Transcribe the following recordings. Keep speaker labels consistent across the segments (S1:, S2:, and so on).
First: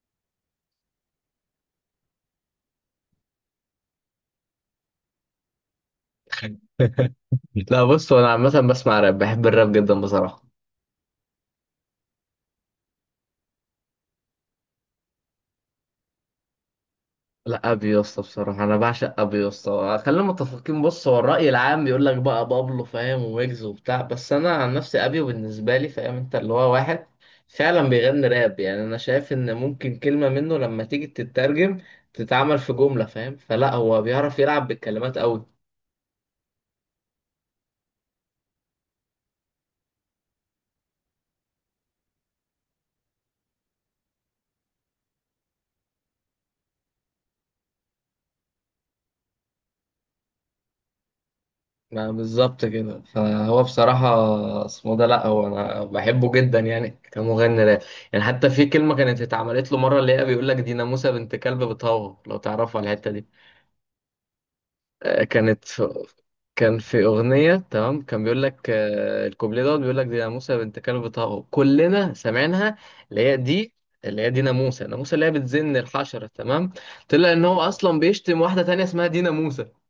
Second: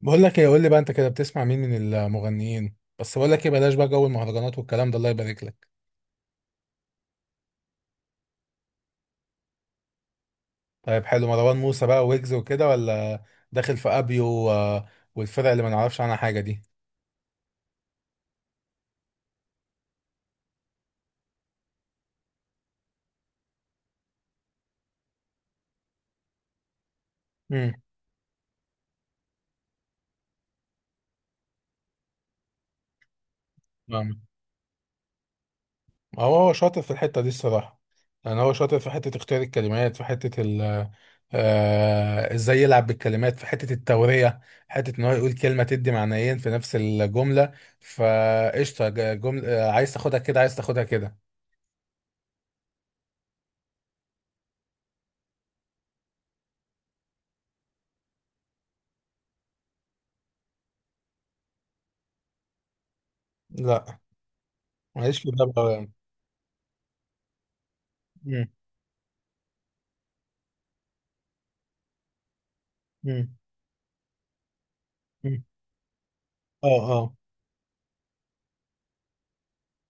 S1: بقول لك ايه، قول لي بقى، انت كده بتسمع مين من المغنيين؟ بس بقول لك ايه، بلاش بقى جو المهرجانات والكلام ده، الله يبارك لك.
S2: لا بص، هو انا عامه بسمع راب، بحب الراب جدا بصراحه.
S1: طيب، حلو. مروان موسى بقى ويجز وكده، ولا داخل في ابيو والفرق اللي ما نعرفش عنها حاجه دي؟
S2: لا ابي يا اسطى بصراحه، انا بعشق ابي يا اسطى، خلينا متفقين. بص هو الراي العام بيقول لك بقى بابلو فاهم ويجز وبتاع، بس انا عن نفسي ابي بالنسبه لي، فاهم؟ انت اللي هو واحد
S1: امم
S2: فعلا بيغني راب. يعني انا شايف ان ممكن كلمه منه لما تيجي تترجم تتعمل في جمله، فاهم؟ فلا هو
S1: فاهم.
S2: بيعرف يلعب بالكلمات قوي.
S1: هو شاطر في الحته دي الصراحه. يعني هو شاطر في حته اختيار الكلمات، في حته ال آه، ازاي يلعب بالكلمات في حته التوريه، حته ان هو يقول كلمه تدي معنيين في نفس الجمله. فقشطه، جمله. عايز تاخدها كده، عايز تاخدها كده.
S2: ما بالظبط كده. فهو بصراحة اسمه ده لأ، هو أنا بحبه جدا يعني كمغني راب. يعني حتى في كلمة كانت اتعملت له مرة اللي هي بيقول لك دي ناموسة بنت كلب بتهوه، لو تعرفوا على الحتة دي.
S1: لا، ماليش
S2: آه،
S1: في ده
S2: كانت
S1: بقى.
S2: في- كان في أغنية تمام، كان بيقول
S1: مم.
S2: لك الكوبليه دوت بيقول لك دي ناموسة بنت كلب بتهوه، كلنا سمعناها. اللي
S1: مم.
S2: هي دي اللي هي دي ناموسة، ناموسة اللي هي
S1: مم.
S2: بتزن الحشرة تمام.
S1: اه، اه.
S2: طلع إن هو أصلا بيشتم واحدة تانية اسمها دي ناموسة.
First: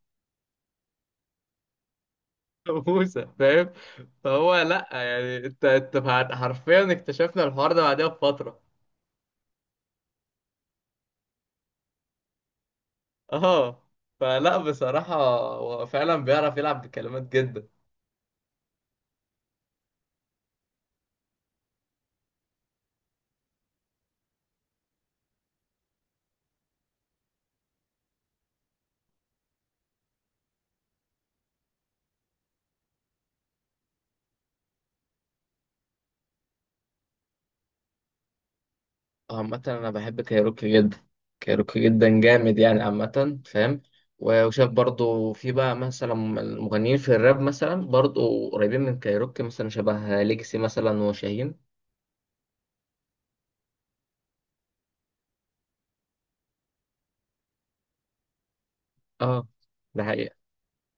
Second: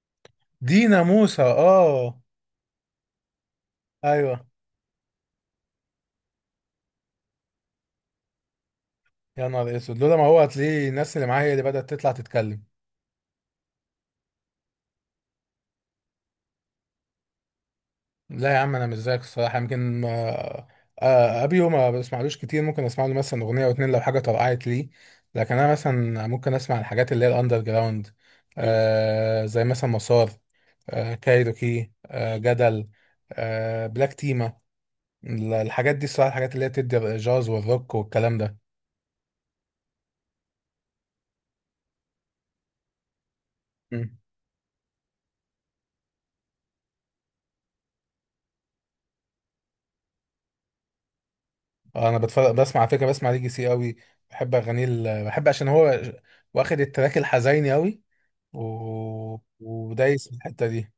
S1: دينا موسى. اه.
S2: ناموسة، فاهم؟
S1: ايوه.
S2: فهو لا، يعني حرفيا اكتشفنا الحوار ده بعدها بفترة.
S1: يا نهار اسود، لولا ما هو هتلاقيه الناس اللي معايا اللي بدأت تطلع تتكلم.
S2: اه. فلا بصراحة هو فعلا بيعرف يلعب بكلمات جدا.
S1: لا يا عم، انا مش زيك الصراحه، يمكن ابيو ما بسمعلوش كتير، ممكن اسمع له مثلا اغنيه او اتنين لو حاجه طرقعت ليه. لكن انا مثلا ممكن اسمع الحاجات اللي هي الاندر جراوند. زي مثلا مسار، كايروكي، جدل، بلاك تيما. الحاجات دي الصراحه، الحاجات اللي هي بتدي الجاز والروك والكلام
S2: عامة أنا بحب كايروكي جدا، كايروكي جدا جامد يعني عامة، فاهم؟
S1: ده.
S2: و- وشايف برضو في بقى مثلا المغنيين في الراب مثلا برضو قريبين من كايروكي، مثلا شبه ليجسي مثلا وشاهين.
S1: انا بتفرج، بسمع على فكره، بسمع ليجي سي قوي. بحب اغانيه، بحب عشان هو واخد التراك الحزيني قوي.
S2: اه، ده
S1: ودايس في
S2: حقيقة.
S1: الحته دي.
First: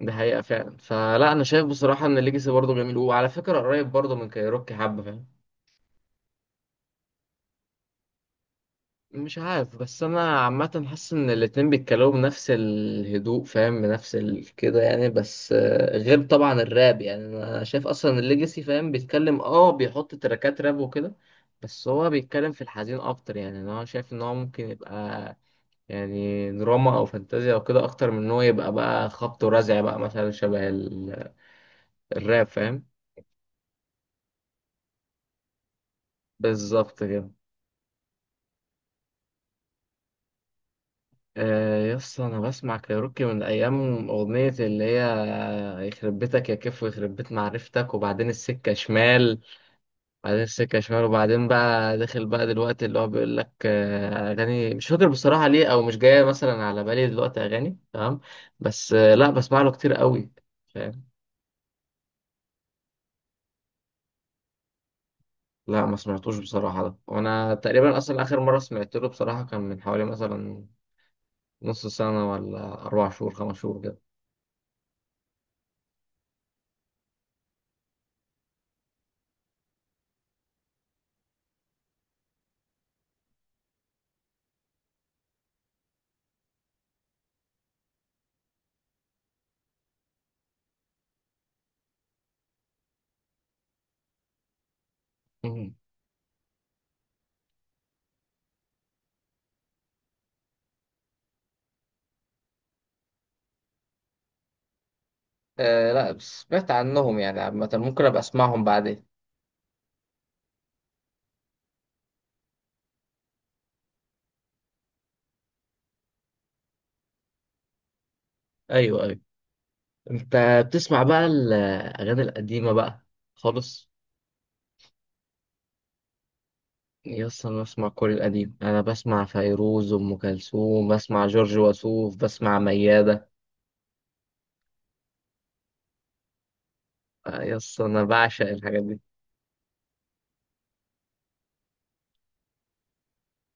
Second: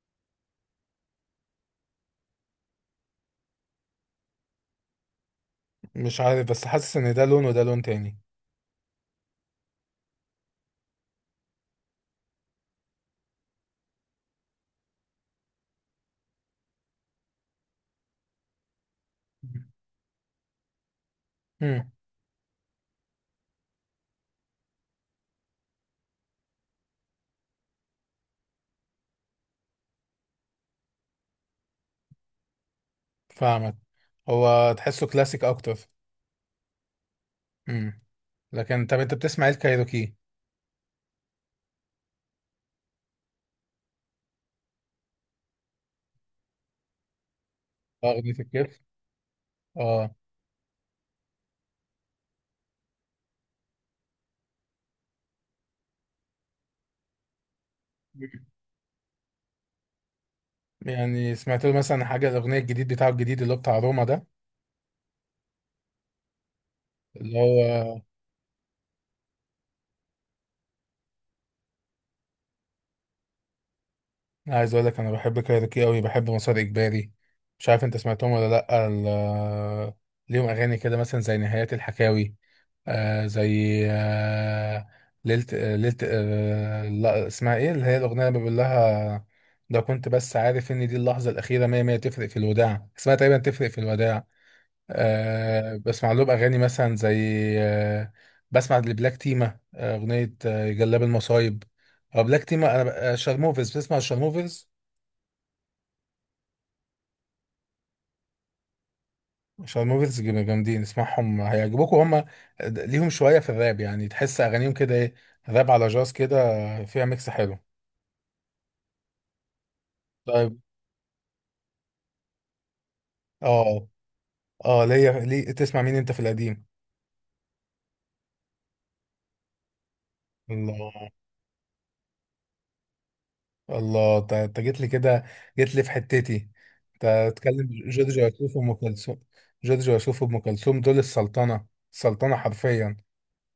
S2: ده حقيقة فعلا. فلا أنا شايف بصراحة إن ليجسي برضو جميل، وعلى فكرة قريب برضو من كايروكي حبة، فاهم؟
S1: مش عارف، بس حاسس ان ده لون وده لون تاني.
S2: مش عارف، بس انا عامه حاسس ان الاتنين بيتكلموا بنفس الهدوء، فاهم؟ بنفس كده يعني، بس غير طبعا الراب. يعني انا شايف اصلا الليجاسي فاهم بيتكلم، اه بيحط تراكات راب وكده، بس
S1: امم.
S2: هو بيتكلم في الحزين اكتر. يعني انا شايف ان هو ممكن يبقى يعني دراما او فانتازيا او كده، اكتر من ان هو يبقى بقى خبط ورزع بقى مثلا شبه الراب، فاهم؟
S1: فاهمك. هو تحسه كلاسيك اكتر.
S2: بالظبط كده.
S1: امم لكن طب، انت بتسمع ايه الكايروكي؟
S2: يس انا بسمع كايروكي من ايام اغنيه اللي هي يخرب بيتك يا كيف، ويخرب بيت معرفتك، وبعدين
S1: اغنيه
S2: السكه
S1: الكيف.
S2: شمال.
S1: اه.
S2: بعدين السكه شمال، وبعدين بقى داخل بقى دلوقتي اللي هو بيقول لك اغاني مش فاكر بصراحه ليه، او مش جايه مثلا على بالي دلوقتي اغاني تمام. بس لا بسمع له كتير قوي، فاهم؟
S1: يعني سمعت له مثلا حاجه، الاغنيه الجديد بتاعه الجديد اللي هو بتاع روما ده،
S2: لا ما سمعتوش بصراحه ده،
S1: اللي
S2: وانا تقريبا
S1: هو...
S2: اصلا اخر مره سمعت له بصراحه كان من حوالي مثلا نص سنه ولا اربع شهور خمس شهور
S1: عايز اقول لك، انا بحب كايروكي قوي، بحب مسار اجباري. مش عارف انت سمعتهم ولا لا، ليهم اغاني كده مثلا زي نهايات الحكاوي. زي ليلة لا، اسمها ايه؟ اللي هي الاغنيه اللي بيقول لها، لو كنت بس عارف ان دي اللحظه الاخيره، مية مية. تفرق في الوداع، اسمها تقريبا تفرق في الوداع.
S2: كده.
S1: بسمع لهم اغاني مثلا زي، آه بسمع لبلاك تيما اغنيه جلاب المصايب. أو بلاك تيما، انا شارموفرز. بتسمع شارموفرز؟
S2: آه لا، بس سمعت عنهم يعني، عامة ممكن أبقى أسمعهم بعدين.
S1: عشان الموفيز جامدين، اسمعهم هيعجبوكوا هم. ليهم شوية في الراب، يعني تحس أغانيهم كده إيه، راب على جاز كده، فيها ميكس حلو.
S2: ايوه ايوه. انت
S1: طيب.
S2: بتسمع بقى الاغاني القديمه بقى
S1: اه،
S2: خالص؟
S1: اه. ليه تسمع مين أنت في القديم؟
S2: يس، أنا بسمع كل القديم، أنا بسمع فيروز، أم كلثوم،
S1: الله،
S2: بسمع جورج وسوف، بسمع ميادة.
S1: الله. أنت جيت لي كده. جيت لي في حتتي. أنت تتكلم
S2: يس أنا
S1: جورج
S2: بعشق
S1: وسوف وأم
S2: الحاجات دي.
S1: كلثوم؟ جورج وسوف وأم كلثوم دول السلطنة. السلطنة حرفيا.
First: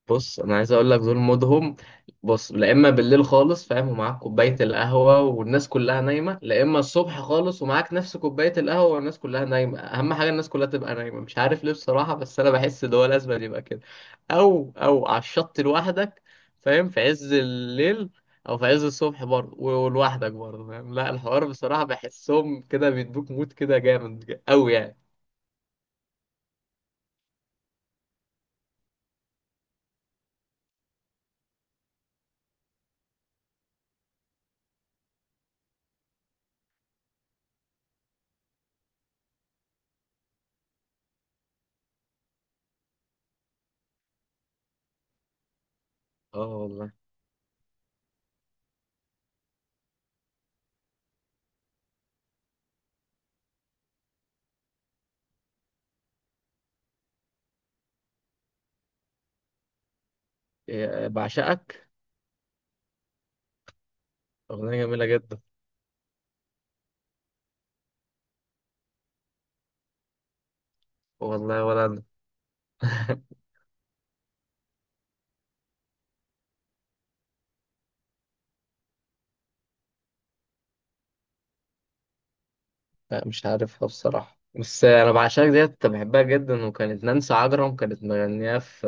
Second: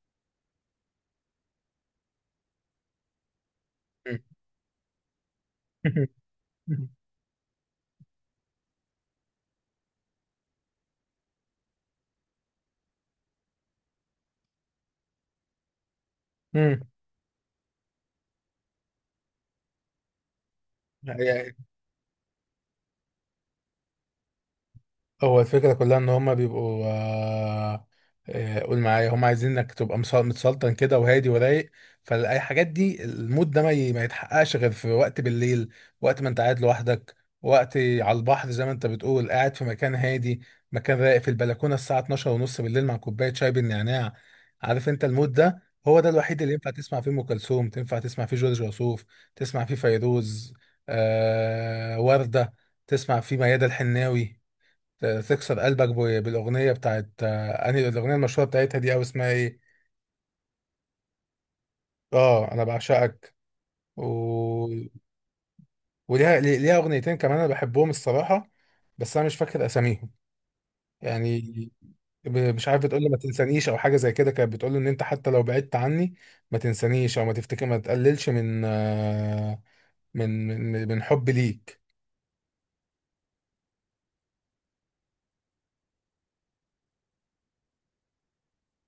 S2: بص انا عايز اقول لك دول مودهم. بص، لا اما بالليل خالص، فاهم؟ ومعاك كوبايه القهوه والناس كلها نايمه، لا اما الصبح خالص ومعاك نفس كوبايه القهوه والناس كلها نايمه. اهم حاجه الناس كلها تبقى نايمه، مش عارف ليه بصراحه، بس انا بحس ان هو لازم يبقى كده. او على الشط لوحدك، فاهم؟ في عز الليل او في عز الصبح برضه، و- ولوحدك برضه، فاهم؟ لا الحوار
S1: مم.
S2: بصراحه بحسهم كده بيدوك مود كده جامد قوي يعني.
S1: هو الفكرة كلها ان هما بيبقوا قول معايا، هما عايزين انك تبقى متسلطن كده، وهادي ورايق. فالاي حاجات دي، المود ده ما يتحققش غير في وقت بالليل، وقت ما انت قاعد لوحدك، وقت على البحر، زي ما انت بتقول، قاعد في مكان هادي، مكان رايق، في البلكونة، الساعة 12 ونص بالليل، مع كوباية شاي بالنعناع. عارف انت المود ده؟ هو ده الوحيد
S2: اه
S1: اللي ينفع
S2: والله.
S1: تسمع فيه ام كلثوم، تنفع تسمع فيه جورج وسوف، تسمع فيه فيروز، وردة، تسمع فيه ميادة الحناوي. تكسر قلبك بالاغنيه بتاعت انهي الاغنيه المشهوره بتاعتها دي، او اسمها ايه؟
S2: بعشقك،
S1: اه، انا بعشقك. و...
S2: اغنيه جميله جدا.
S1: وليها ليها اغنيتين كمان، انا بحبهم الصراحه. بس انا مش فاكر اساميهم. يعني
S2: والله ولا انا.
S1: مش عارف، بتقول لي ما تنسانيش او حاجه زي كده. كانت بتقول له ان انت حتى لو بعدت عني ما تنسانيش، او ما تفتكر ما تقللش من من حبي ليك.
S2: لا مش عارفها بصراحة، بس أنا بعشقك ديت كنت بحبها جدا، وكانت نانسي عجرم كانت مغنية في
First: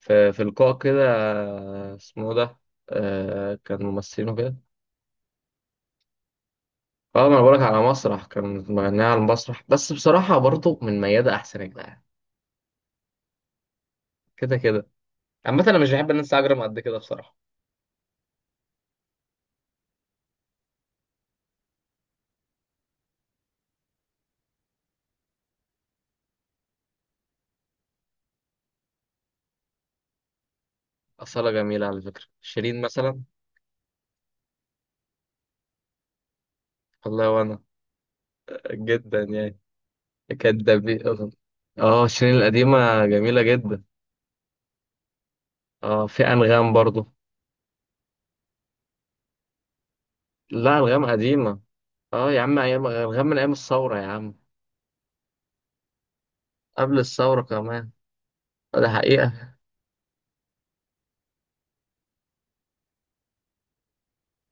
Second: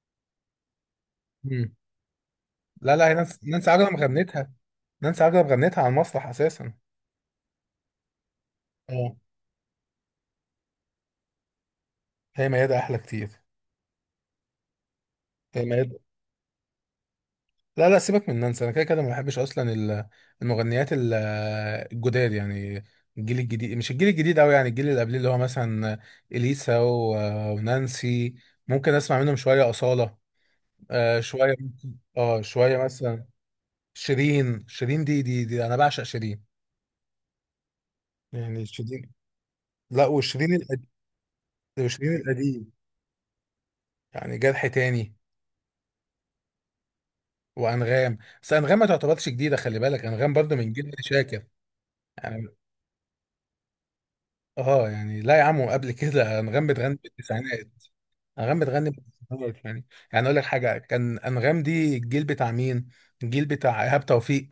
S2: في لقاء كده،
S1: مم.
S2: اسمه إيه ده؟
S1: لا، لا، هي نانسي
S2: كان
S1: عجرم
S2: ممثلين
S1: غنتها.
S2: وكده.
S1: نانسي عجرم غنتها على المسرح اساسا.
S2: اه ما انا بقولك على مسرح، كانت مغنية
S1: اه،
S2: على المسرح. بس بصراحة برضه من ميادة أحسن يا جدعان.
S1: هي ميادة احلى كتير.
S2: كده كده، عامة
S1: هي
S2: أنا مش
S1: ميادة.
S2: بحب نانسي عجرم قد كده بصراحة.
S1: لا، لا، سيبك من نانسي. انا كده كده ما بحبش اصلا المغنيات الجداد يعني. الجيل الجديد، مش الجيل الجديد قوي، يعني الجيل اللي قبليه، اللي هو مثلا اليسا ونانسي. ممكن اسمع منهم شويه، اصاله.
S2: أصالة
S1: شويه،
S2: جميلة على فكرة، شيرين
S1: شويه
S2: مثلا.
S1: مثلا. شيرين. دي انا بعشق شيرين.
S2: والله وأنا،
S1: يعني شيرين.
S2: جدا يعني.
S1: لا، وشيرين القديم.
S2: كدابين، اه
S1: وشيرين
S2: شيرين
S1: القديم،
S2: القديمة جميلة جدا.
S1: يعني جرح تاني.
S2: اه في أنغام برضه.
S1: وانغام. بس انغام ما تعتبرش جديده، خلي بالك، انغام برضو من
S2: لا
S1: جيل
S2: أنغام
S1: شاكر
S2: قديمة، اه يا
S1: يعني.
S2: عم ايام غير، من ايام الثوره يا عم.
S1: اه يعني، لا يا عم، قبل كده انغام بتغني
S2: قبل الثوره
S1: بالتسعينات.
S2: كمان.
S1: انغام
S2: ده
S1: بتغني
S2: حقيقه.
S1: بالتسعينات يعني. يعني اقول لك حاجه، كان انغام دي الجيل بتاع مين؟ الجيل بتاع ايهاب توفيق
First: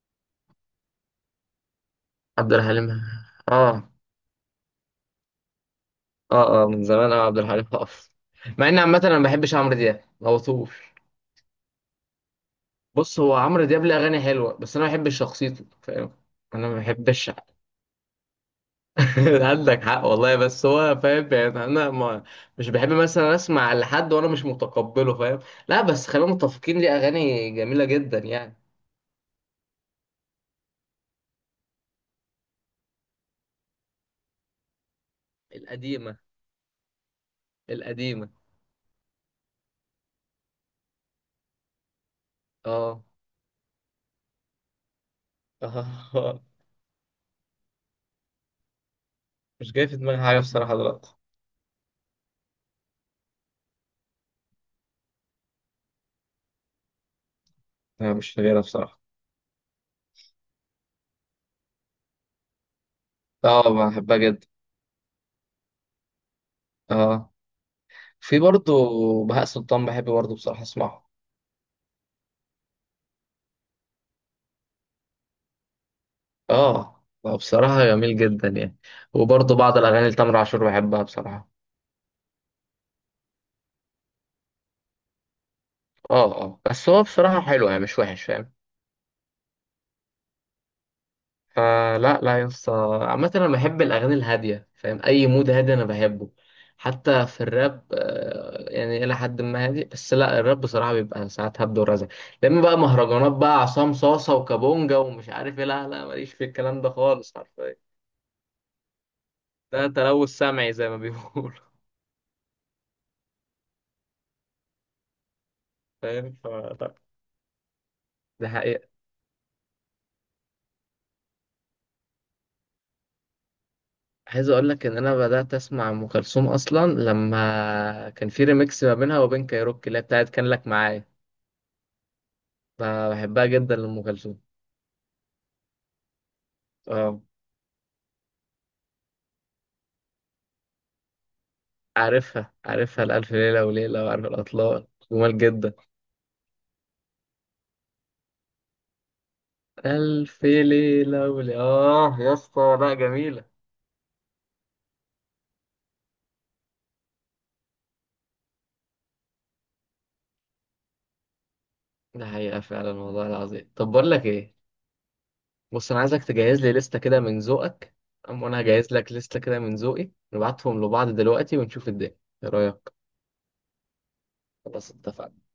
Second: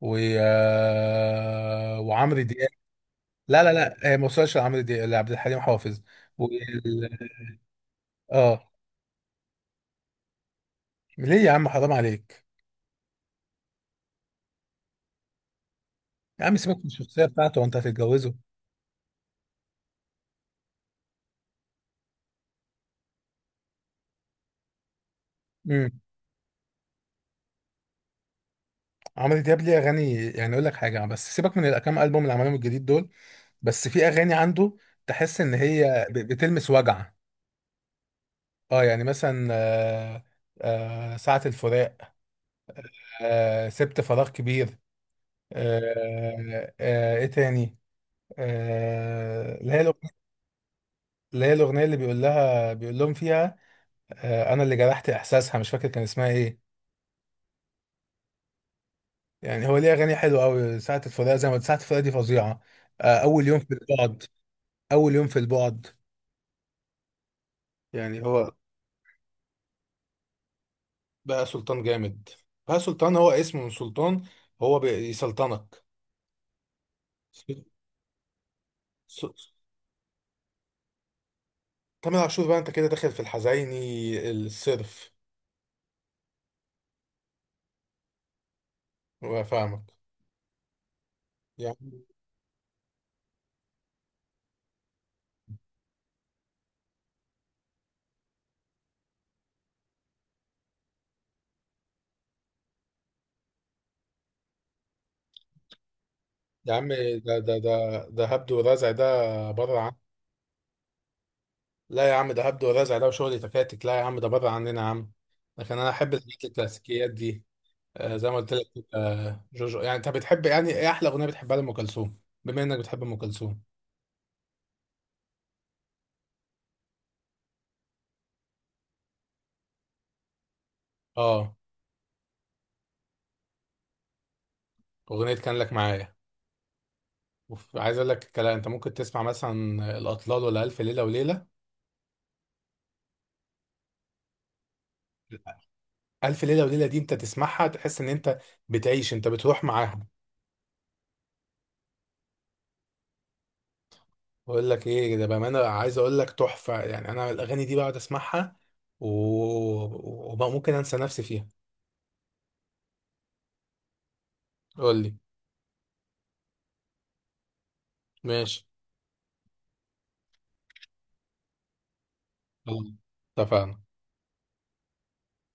S1: و آه، وعمرو
S2: عبد
S1: دياب.
S2: الحليم.
S1: لا، لا،
S2: اه
S1: لا، هي ما وصلش لعمرو دياب، لعبد الحليم حافظ. و...
S2: اه، اه من زمان، اه عبد الحليم حافظ.
S1: اه.
S2: مع ان عامه انا ما بحبش عمرو دياب، ما بطوش.
S1: ليه يا عم، حرام عليك.
S2: بص هو عمرو دياب ليه اغاني حلوه، بس انا ما بحبش شخصيته، فاهم؟
S1: يا عم،
S2: انا ما
S1: سيبك من الشخصيه
S2: بحبش.
S1: بتاعته، وانت هتتجوزه؟
S2: عندك حق والله، بس هو فاهم، يعني انا ما مش بحب مثلا اسمع لحد وانا مش متقبله، فاهم؟ لا
S1: امم
S2: بس خلينا متفقين، ليه اغاني جميله جدا يعني.
S1: عمرو دياب ليه اغاني، يعني اقول لك حاجه، بس سيبك من الكام البوم اللي عملهم الجديد دول. بس في اغاني عنده، تحس ان هي
S2: القديمه،
S1: بتلمس وجع.
S2: القديمه.
S1: اه، يعني مثلا ساعة الفراق،
S2: اه.
S1: سبت فراغ كبير، ايه تاني؟ آه، اللي
S2: مش
S1: هي
S2: جاي في
S1: الأغنية-
S2: دماغي حاجة بصراحة دلوقتي.
S1: اللي هي الأغنية اللي بيقول لهم فيها، أنا اللي جرحت إحساسها، مش فاكر كان اسمها إيه.
S2: لا مش فاكرها بصراحة.
S1: يعني هو ليه أغاني حلوة أوي، ساعة الفراق زي ما قلت، ساعة الفراق دي فظيعة. آه، أول يوم
S2: اه
S1: في
S2: بحبها
S1: البعد
S2: جدا.
S1: أول يوم في البعد.
S2: اه
S1: يعني
S2: في
S1: هو،
S2: برضو بهاء سلطان بحب برضو بصراحة اسمعه.
S1: بقى سلطان جامد. بقى سلطان، هو اسمه من سلطان، هو بيسلطنك.
S2: اه. بصراحة جميل جدا يعني. وبرضو بعض الأغاني لتامر عاشور بحبها بصراحة.
S1: تامر عاشور، بقى انت كده داخل في الحزيني الصرف.
S2: اه اه بس هو بصراحة حلو يعني مش وحش، فاهم؟
S1: وفاهمك. يا عم.
S2: فلا لا يا اسطى. عامة انا بحب الاغاني الهادية، فاهم؟ اي مود هادي انا بحبه. حتى في الراب يعني الى حد ما هادي، بس لا الراب بصراحة بيبقى ساعات هبد ورزع. لما بقى مهرجانات بقى عصام صاصة وكابونجا ومش عارف ايه، لا لا ماليش في
S1: يا
S2: الكلام
S1: عم،
S2: ده خالص
S1: ده ده
S2: حرفيا.
S1: ده ده هبد ورزع ده، بره
S2: ده
S1: عن...
S2: تلوث سمعي زي ما بيقولوا.
S1: لا يا عم، ده هبد ورزع، ده وشغل تكاتك. لا يا عم، ده بره عننا يا عم. لكن انا احب
S2: فاهم؟
S1: الحاجات
S2: فلا
S1: الكلاسيكيات دي. زي ما
S2: ده
S1: قلت لك.
S2: حقيقة.
S1: جوجو، يعني انت بتحب، يعني ايه احلى اغنيه بتحبها لام كلثوم، بما انك بتحب ام كلثوم؟
S2: عايز اقول لك ان انا بدأت اسمع ام كلثوم اصلا لما كان في ريميكس ما بينها وبين كايروكي اللي هي بتاعت كان لك معايا.
S1: اه،
S2: ب- بحبها جدا لام كلثوم.
S1: اغنيه كان لك معايا.
S2: اه
S1: عايز اقول لك الكلام، انت ممكن تسمع مثلا الاطلال ولا الف ليله وليله؟
S2: عارفها، عارفها الألف ليلة وليلة، وعارف الأطلال، جمال جدا.
S1: ألف ليلة وليلة دي، أنت تسمعها تحس إن أنت بتعيش، أنت بتروح معاها.
S2: ألف ليلة وليلة آه يا اسطى، لا جميلة.
S1: بقول لك إيه، ده بأمانة، عايز أقول لك، تحفة. يعني أنا الأغاني دي بقعد أسمعها، و... وممكن أنسى نفسي فيها.
S2: ده حقيقة فعلا والله العظيم. طب بقول لك إيه،
S1: قول لي.
S2: بص أنا عايزك تجهز لي لستة كده من ذوقك، أما أنا
S1: ماشي.
S2: هجهز لك لستة كده من ذوقي، نبعتهم لبعض دلوقتي ونشوف الدنيا. إيه
S1: خلاص.
S2: رأيك؟
S1: اتفقنا.
S2: خلاص اتفقنا.